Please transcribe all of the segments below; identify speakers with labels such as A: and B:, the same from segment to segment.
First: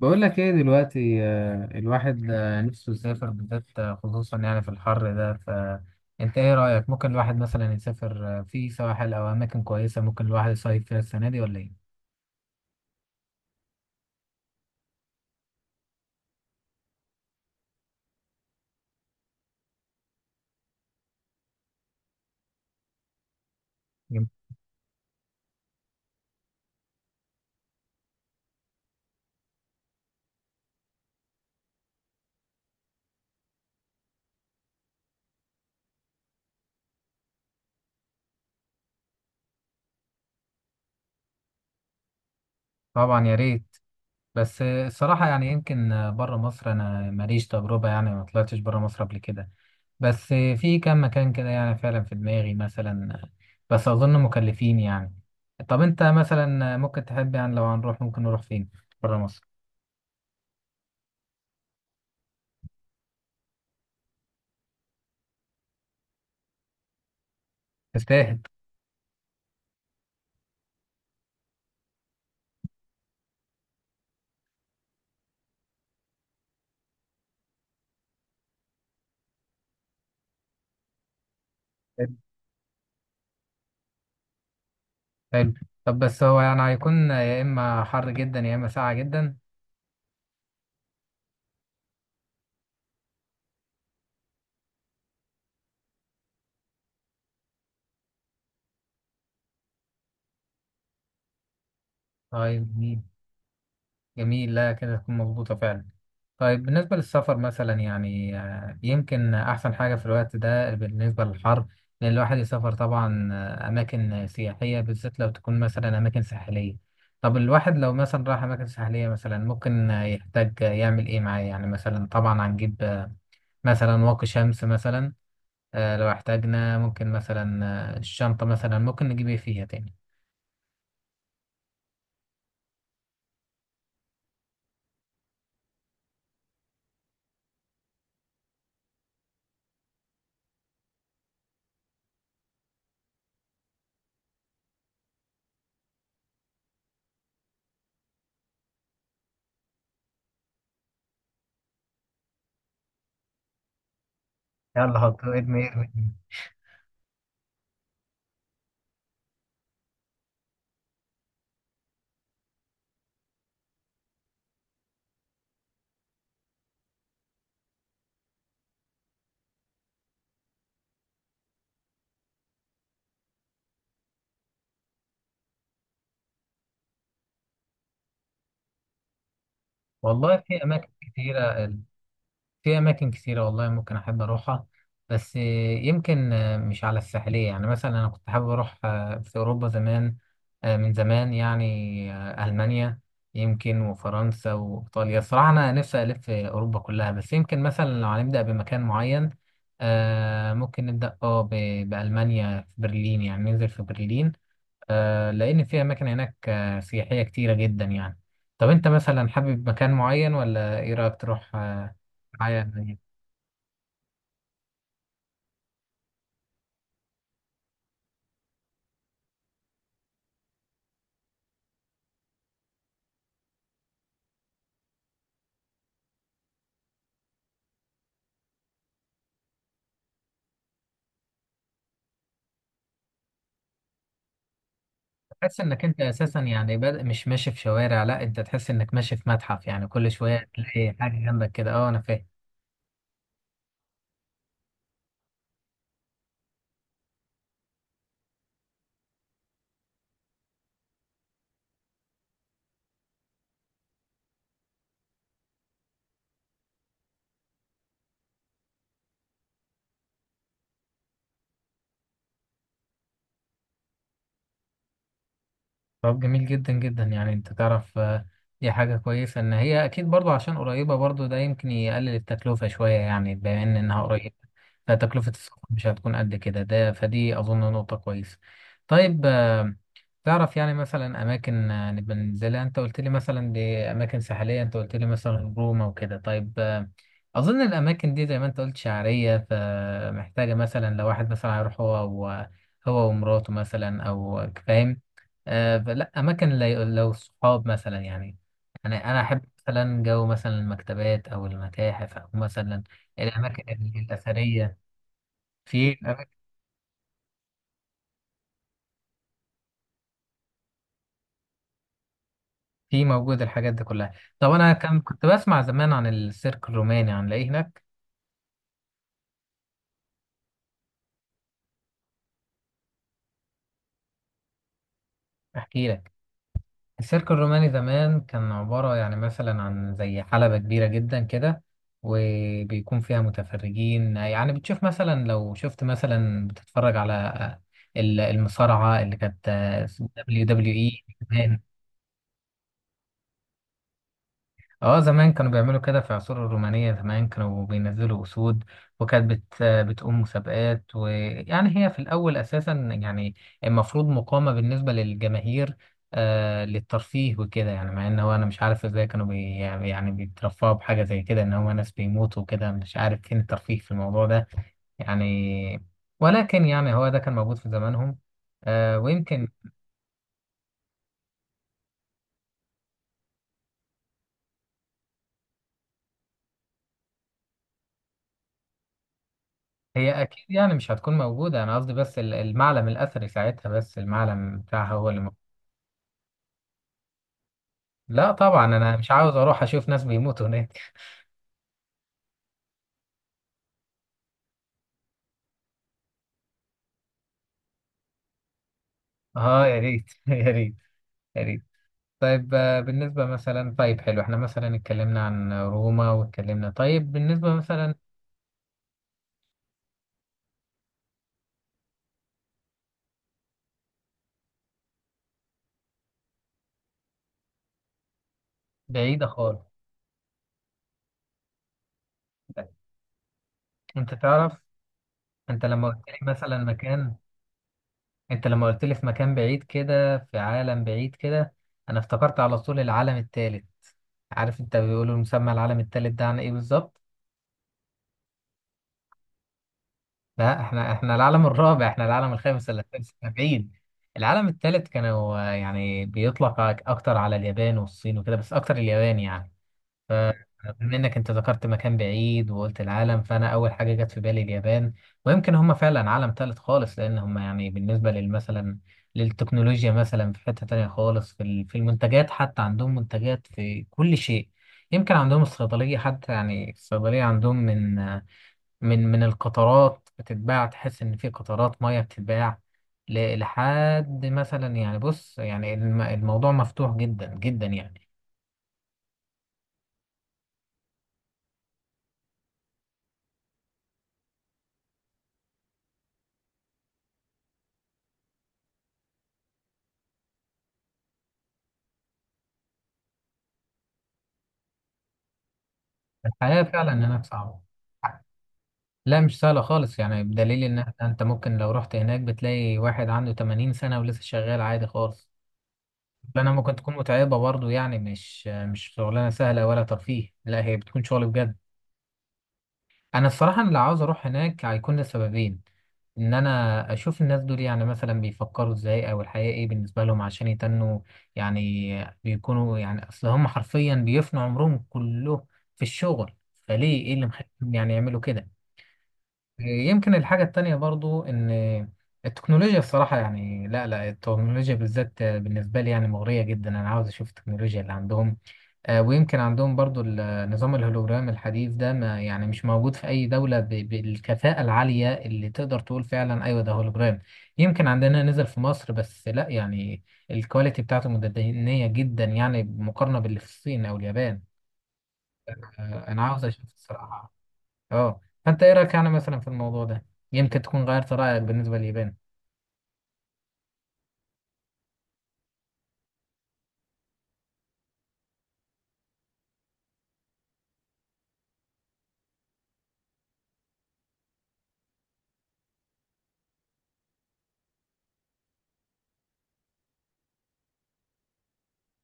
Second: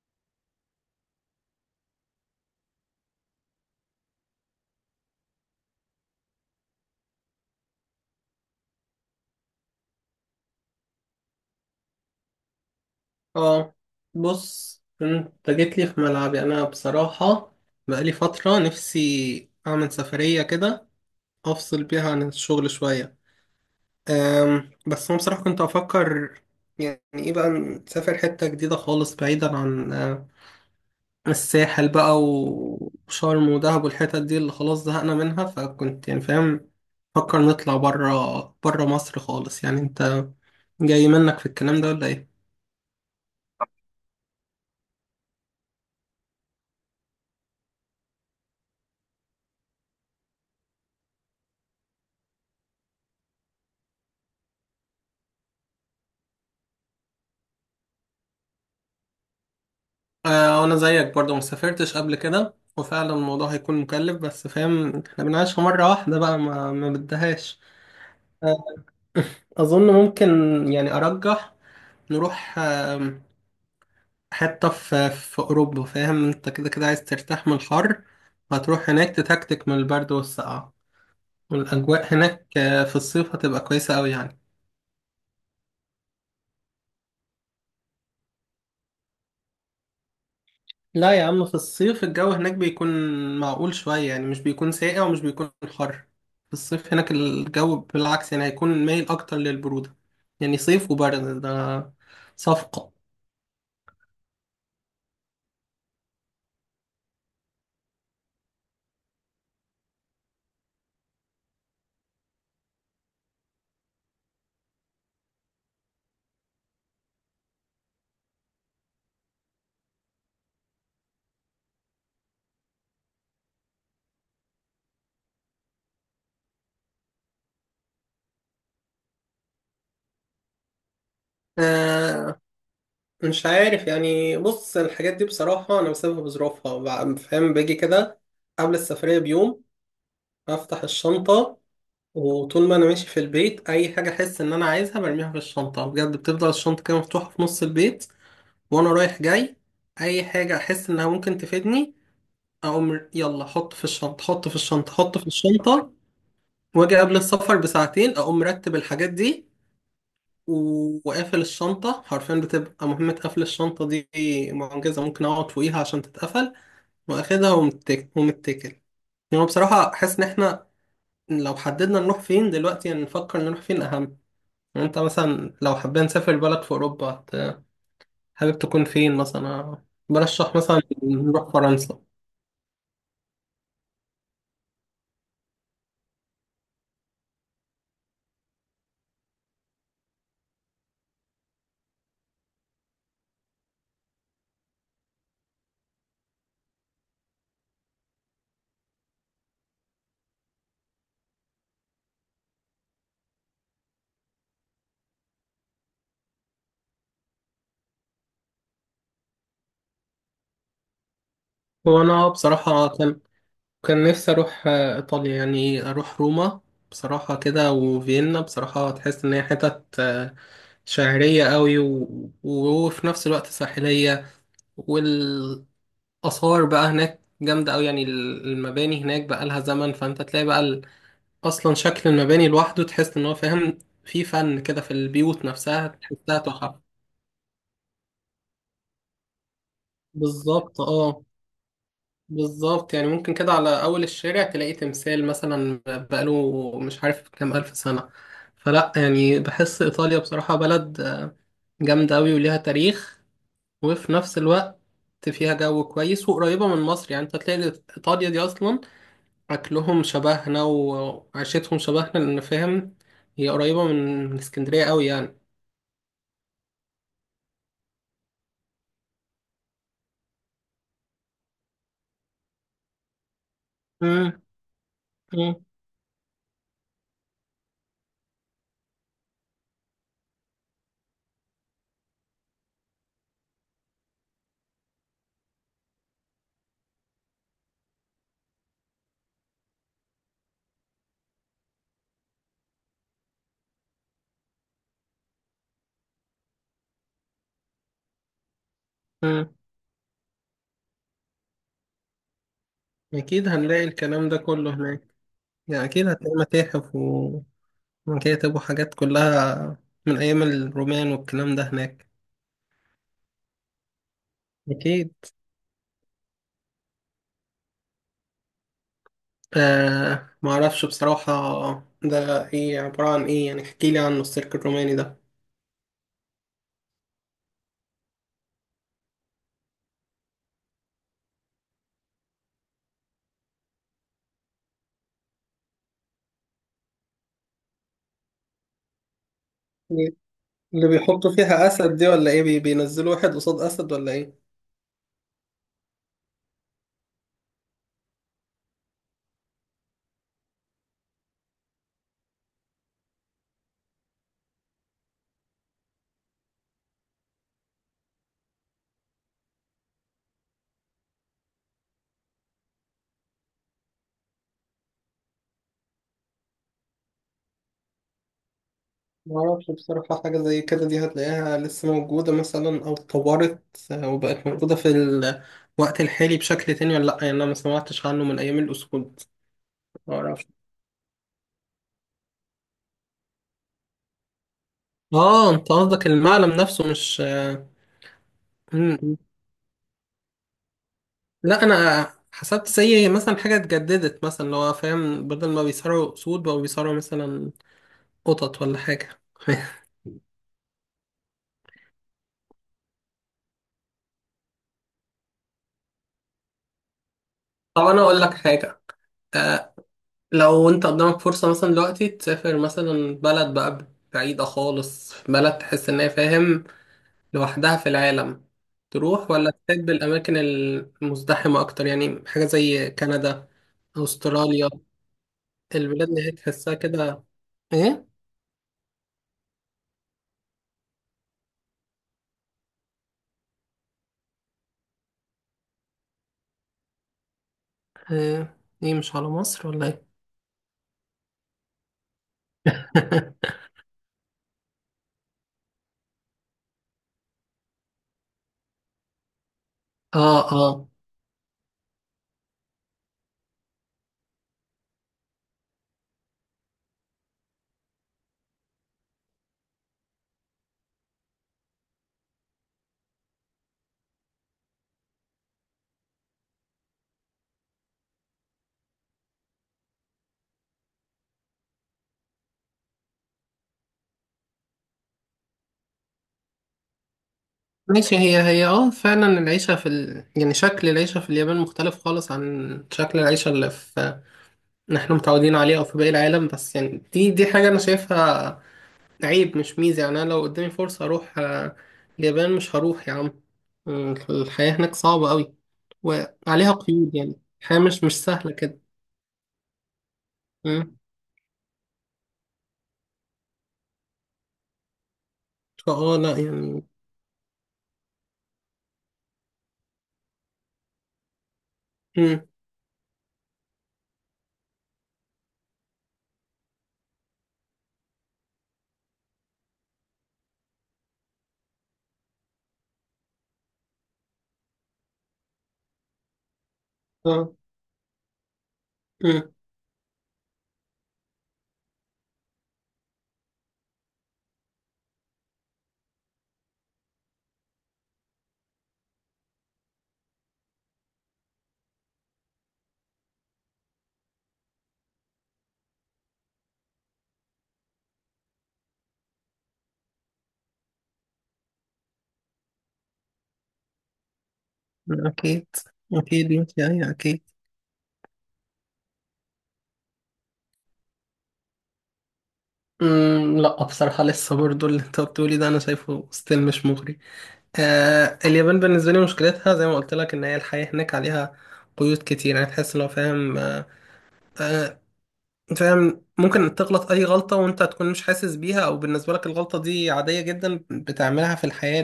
A: بقول لك ايه دلوقتي الواحد نفسه يسافر بالذات خصوصا يعني في الحر ده. فانت ايه رأيك؟ ممكن الواحد مثلا يسافر في سواحل او اماكن كويسة ممكن الواحد يصيف فيها السنة دي ولا ايه؟
B: اه. بص انت جيت لي في ملعبي انا بصراحة. بقالي فترة نفسي اعمل سفرية كده افصل بيها عن الشغل شوية.
A: يم-
B: بس انا بصراحة كنت افكر، يعني ايه بقى نسافر حتة جديدة خالص بعيدا عن الساحل بقى وشرم ودهب والحتت دي اللي خلاص زهقنا منها، فكنت يعني فاهم فكر نطلع برا برا مصر خالص. يعني انت جاي منك في الكلام ده ولا ايه؟
A: طبعا يا ريت. بس الصراحة يعني يمكن بره مصر انا ماليش تجربة، يعني ما طلعتش بره مصر قبل كده. بس في كام مكان كده يعني فعلا في دماغي مثلا بس اظن مكلفين يعني. طب انت مثلا ممكن تحب يعني لو هنروح ممكن نروح فين بره مصر؟
B: انا زيك برضو ما سافرتش قبل كده، وفعلا الموضوع هيكون مكلف، بس فاهم احنا بنعيشها مرة واحدة بقى، ما بدهاش.
A: تستاهل.
B: آه، اظن ممكن، يعني ارجح نروح حتة في اوروبا. فاهم انت كده كده عايز ترتاح من الحر، هتروح هناك تتكتك من البرد والسقعة، والاجواء هناك في الصيف هتبقى كويسة قوي يعني.
A: حلو. طب بس هو يعني هيكون يا إما حر جدا يا إما ساقع جدا.
B: لا يا عم، في الصيف الجو هناك بيكون معقول شوية، يعني مش بيكون ساقع ومش بيكون حر. في الصيف هناك الجو بالعكس يعني هيكون مايل أكتر للبرودة. يعني صيف وبرد، ده
A: طيب
B: صفقة.
A: جميل. جميل، لا كده تكون مظبوطة فعلا. طيب بالنسبة للسفر مثلا يعني يمكن أحسن حاجة في الوقت ده بالنسبة للحر إن الواحد يسافر طبعا أماكن سياحية، بالذات لو تكون مثلا أماكن ساحلية. طب الواحد لو مثلا راح أماكن ساحلية مثلا ممكن يحتاج يعمل إيه معاه؟ يعني مثلا طبعا هنجيب مثلا واقي شمس مثلا. لو احتاجنا ممكن مثلا الشنطة مثلا ممكن نجيب ايه فيها تاني؟
B: آه مش عارف يعني، بص الحاجات دي بصراحة أنا بسيبها بظروفها. فاهم، باجي كده قبل السفرية بيوم أفتح الشنطة، وطول ما أنا ماشي في البيت أي حاجة أحس إن أنا عايزها برميها في الشنطة. بجد بتفضل الشنطة كده مفتوحة في نص البيت، وانا رايح جاي اي حاجه احس انها ممكن تفيدني اقوم يلا حط في الشنطه، حط في الشنطه،
A: يلا
B: حط
A: حط
B: في
A: ارمي
B: الشنطه.
A: ارمي.
B: واجي قبل السفر بساعتين اقوم مرتب الحاجات دي، وقافل الشنطه. حرفيا بتبقى مهمه قفل الشنطه دي معجزه، ممكن اقعد فوقيها عشان تتقفل، واخدها ومتكل ومتكل. يعني بصراحه احس ان احنا لو حددنا نروح فين دلوقتي، يعني نفكر نروح فين اهم. يعني انت مثلا لو حابين نسافر بلد في اوروبا، حابب تكون فين مثلا؟
A: والله
B: برشح
A: في
B: مثلا
A: أماكن
B: نروح
A: كتيرة.
B: فرنسا.
A: في أماكن كتيرة والله ممكن أحب أروحها. بس يمكن مش على الساحلية، يعني مثلا أنا كنت حابب أروح في أوروبا زمان. من زمان يعني ألمانيا يمكن وفرنسا وإيطاليا. صراحة أنا نفسي ألف في أوروبا كلها، بس يمكن مثلا لو هنبدأ بمكان معين ممكن نبدأ بألمانيا، في برلين، يعني ننزل في برلين. لأن في أماكن هناك سياحية كتيرة جدا يعني. طب أنت مثلا حابب مكان معين ولا إيه رأيك تروح
B: هو انا
A: معايا
B: بصراحة
A: يعني؟
B: كان نفسي اروح ايطاليا، يعني اروح روما بصراحة كده وفيينا. بصراحة تحس ان هي حتت شعرية قوي و... وفي نفس الوقت ساحلية، والآثار بقى هناك جامدة قوي. يعني المباني هناك بقى لها زمن، فانت تلاقي بقى اصلا شكل المباني لوحده تحس ان هو فاهم في فن كده، في البيوت
A: تحس إنك
B: نفسها
A: أنت
B: تحسها
A: أساسا
B: تحف.
A: يعني بادئ مش ماشي في شوارع، لا أنت تحس إنك ماشي في متحف. يعني كل شوية
B: بالظبط،
A: تلاقي حاجة
B: اه
A: جنبك كده. أه أنا فاهم.
B: بالظبط. يعني ممكن كده على أول الشارع تلاقي تمثال مثلا بقاله مش عارف كام ألف سنة. فلا يعني بحس إيطاليا بصراحة بلد جامدة أوي وليها تاريخ، وفي نفس الوقت فيها جو كويس وقريبة من مصر. يعني أنت هتلاقي إيطاليا دي أصلا أكلهم شبهنا وعيشتهم شبهنا، لأن فاهم هي قريبة من اسكندرية أوي يعني.
A: طب جميل جدا جدا. يعني أنت تعرف دي حاجة كويسة إن هي أكيد برضو عشان قريبة. برضو ده يمكن يقلل التكلفة شوية، يعني بما إن إنها قريبة
B: مم.
A: فتكلفة
B: مم.
A: السفر مش هتكون قد كده. ده فدي أظن نقطة كويسة. طيب تعرف يعني مثلا اماكن نبقى ننزلها؟ انت قلت لي مثلا دي اماكن ساحليه، انت قلت لي مثلا روما وكده. طيب اظن الاماكن دي زي ما انت قلت شعريه، فمحتاجه مثلا لو واحد مثلا هيروح هو ومراته مثلا او فاهم فلا اماكن لو صحاب مثلا يعني. انا احب
B: مم.
A: مثلا جو مثلا المكتبات او المتاحف او مثلا
B: أكيد
A: الاماكن
B: هنلاقي الكلام ده كله
A: الاثريه.
B: هناك. يعني
A: في
B: أكيد هتلاقي متاحف كتبوا حاجات كلها من أيام الرومان والكلام ده هناك.
A: في موجود الحاجات دي كلها. طب انا كان
B: أكيد.
A: كنت بسمع زمان عن السيرك الروماني، عن ايه هناك؟
B: معرفش بصراحة، ده إيه عبارة عن إيه؟ يعني احكيلي عن السيرك الروماني ده.
A: احكي لك. السيرك الروماني زمان كان عبارة يعني مثلا عن زي حلبة كبيرة جدا كده وبيكون فيها متفرجين. يعني بتشوف مثلا، لو شفت مثلا، بتتفرج على المصارعة اللي كانت دبليو دبليو.
B: اللي
A: اي،
B: بيحطوا فيها أسد دي ولا إيه؟ بينزلوا واحد قصاد أسد ولا إيه؟
A: اه، زمان كانوا بيعملوا كده في العصور الرومانية. زمان كانوا بينزلوا أسود وكانت بتقوم مسابقات. ويعني هي في الأول أساسا يعني المفروض مقامة بالنسبة للجماهير للترفيه وكده. يعني مع إن هو أنا مش عارف إزاي كانوا يعني بيترفعوا بحاجة زي كده، إن هو ناس بيموتوا وكده. مش عارف فين الترفيه في الموضوع ده يعني. ولكن يعني هو ده كان موجود في زمانهم. ويمكن
B: معرفش بصراحة، حاجة زي كده دي هتلاقيها لسه موجودة مثلا أو اتطورت وبقت موجودة في الوقت الحالي بشكل تاني ولا لأ؟ يعني أنا ما سمعتش عنه من أيام الأسود.
A: هي اكيد
B: معرفش.
A: يعني مش هتكون موجوده. انا قصدي بس المعلم الاثري ساعتها، بس المعلم بتاعها هو اللي موجود.
B: أنت قصدك المعلم نفسه مش
A: لا طبعا انا مش
B: مم.
A: عاوز اروح اشوف ناس بيموتوا هناك.
B: لا انا حسبت زي مثلا حاجه اتجددت مثلا، اللي هو فاهم بدل ما بيصارعوا اسود بقوا بيصارعوا مثلا قطط ولا حاجه.
A: اه يا ريت يا ريت يا ريت. طيب بالنسبه مثلا، طيب حلو احنا مثلا اتكلمنا عن روما، واتكلمنا طيب بالنسبه
B: طب
A: مثلا.
B: انا اقول لك حاجه، آه، لو انت قدامك فرصه مثلا دلوقتي تسافر مثلا بلد بقى بعيده خالص، بلد تحس ان هي فاهم لوحدها في العالم،
A: بعيده
B: تروح ولا
A: خالص.
B: تحب الاماكن المزدحمه اكتر؟ يعني حاجه زي كندا،
A: انت تعرف،
B: استراليا،
A: انت لما قلت
B: البلاد
A: لي
B: اللي هي
A: مثلا
B: تحسها
A: مكان،
B: كده ايه.
A: انت لما قلت لي في مكان بعيد كده، في عالم بعيد كده، انا افتكرت على طول العالم الثالث. عارف انت بيقولوا مسمى العالم الثالث ده عن ايه بالظبط؟
B: آه، ايه مش على مصر ولا ايه؟
A: لا، احنا العالم الرابع، احنا العالم الخامس ولا السادس، احنا بعيد. العالم الثالث كانوا يعني بيطلق اكتر على اليابان والصين وكده، بس اكتر اليابان يعني.
B: اه اه،
A: فبما انك انت ذكرت مكان بعيد وقلت العالم، فانا اول حاجه جت في بالي اليابان. ويمكن هم فعلا عالم ثالث خالص، لان هم يعني بالنسبه للمثلا للتكنولوجيا مثلا في حته تانية خالص. في في المنتجات حتى، عندهم منتجات في كل شيء. يمكن عندهم الصيدليه حتى، يعني الصيدليه عندهم من من القطرات بتتباع، تحس ان في قطرات ميه بتتباع لحد مثلا. يعني بص يعني الموضوع مفتوح جدا جدا يعني.
B: ماشي. هي فعلا العيشة في يعني شكل العيشة في اليابان مختلف خالص عن شكل العيشة اللي احنا متعودين عليه او في باقي العالم، بس يعني دي حاجة انا شايفها عيب مش ميزة. يعني انا لو قدامي فرصة اروح اليابان، مش هروح يا عم. الحياة هناك صعبة قوي
A: الحياه
B: وعليها
A: فعلا
B: قيود،
A: هناك
B: يعني
A: صعبه.
B: الحياة مش سهلة كده.
A: لا مش سهله خالص، يعني بدليل
B: مم.
A: انت ممكن لو رحت هناك بتلاقي واحد عنده 80 سنه ولسه شغال عادي خالص.
B: لا
A: لانها ممكن
B: يعني.
A: تكون متعبه برضو، يعني مش شغلانه سهله ولا ترفيه. لا هي بتكون شغل بجد.
B: مم.
A: انا الصراحه أنا اللي عاوز اروح هناك هيكون لسببين. ان انا اشوف الناس دول، يعني مثلا بيفكروا ازاي، او الحياه ايه بالنسبه لهم، عشان يتنوا يعني بيكونوا يعني اصل هم حرفيا بيفنوا عمرهم كله في الشغل. فليه ايه اللي
B: اه.
A: مخليهم يعني يعملوا كده؟
B: مم.
A: يمكن الحاجه التانية برضو ان التكنولوجيا، الصراحه يعني، لا لا، التكنولوجيا بالذات بالنسبه لي يعني مغريه جدا. انا عاوز اشوف التكنولوجيا اللي عندهم. ويمكن عندهم برضو النظام الهولوجرام الحديث ده، ما يعني مش موجود في أي دولة بالكفاءة العالية اللي تقدر تقول فعلا أيوة ده هولوجرام. يمكن عندنا نزل في مصر بس لا، يعني الكواليتي بتاعته متدنية جدا يعني مقارنة باللي في الصين أو اليابان.
B: اكيد،
A: أنا عاوز
B: اكيد
A: أشوف
B: ماشي، ايوه
A: الصراحة.
B: اكيد.
A: أه فأنت إيه رأيك يعني مثلا في الموضوع ده؟ يمكن تكون غيرت رأيك بالنسبة لليابان.
B: مم، لا بصراحة لسه برضو اللي انت بتقولي ده انا شايفه ستيل مش مغري. اليابان بالنسبة لي مشكلتها زي ما قلت لك ان هي الحياة هناك عليها قيود كتير. يعني تحس لو فاهم، آه فاهم ممكن تغلط اي غلطة وانت تكون مش حاسس بيها، او بالنسبة لك الغلطة دي عادية جدا بتعملها في الحياة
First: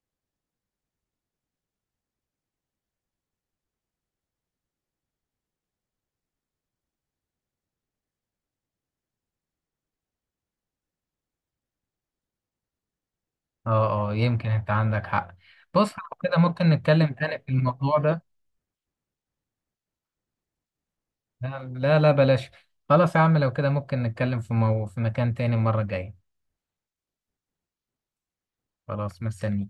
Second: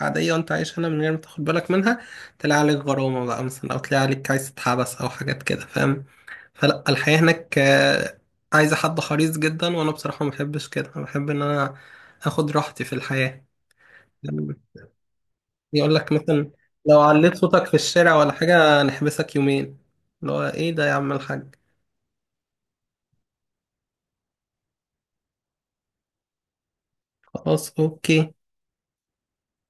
B: العادية وانت عايش هنا من غير ما تاخد بالك منها، تلاقي عليك غرامة بقى مثلا، او تلاقي عليك عايز تتحبس او حاجات كده فاهم. فلا الحياة هناك عايزة حد حريص جدا، وأنا بصراحة ما بحبش كده، أنا بحب إن أنا آخد راحتي في الحياة.
A: أه أه يمكن
B: يعني
A: أنت عندك حق. بص
B: يقول لك
A: لو كده
B: مثلا
A: ممكن
B: لو
A: نتكلم
B: عليت
A: تاني في
B: صوتك في
A: الموضوع
B: الشارع
A: ده.
B: ولا حاجة نحبسك يومين، اللي هو إيه ده يا عم الحاج.
A: نعم، لا لا بلاش. خلاص يا عم، لو كده ممكن نتكلم في في مكان تاني المرة الجاية.
B: خلاص أوكي.
A: خلاص مستني.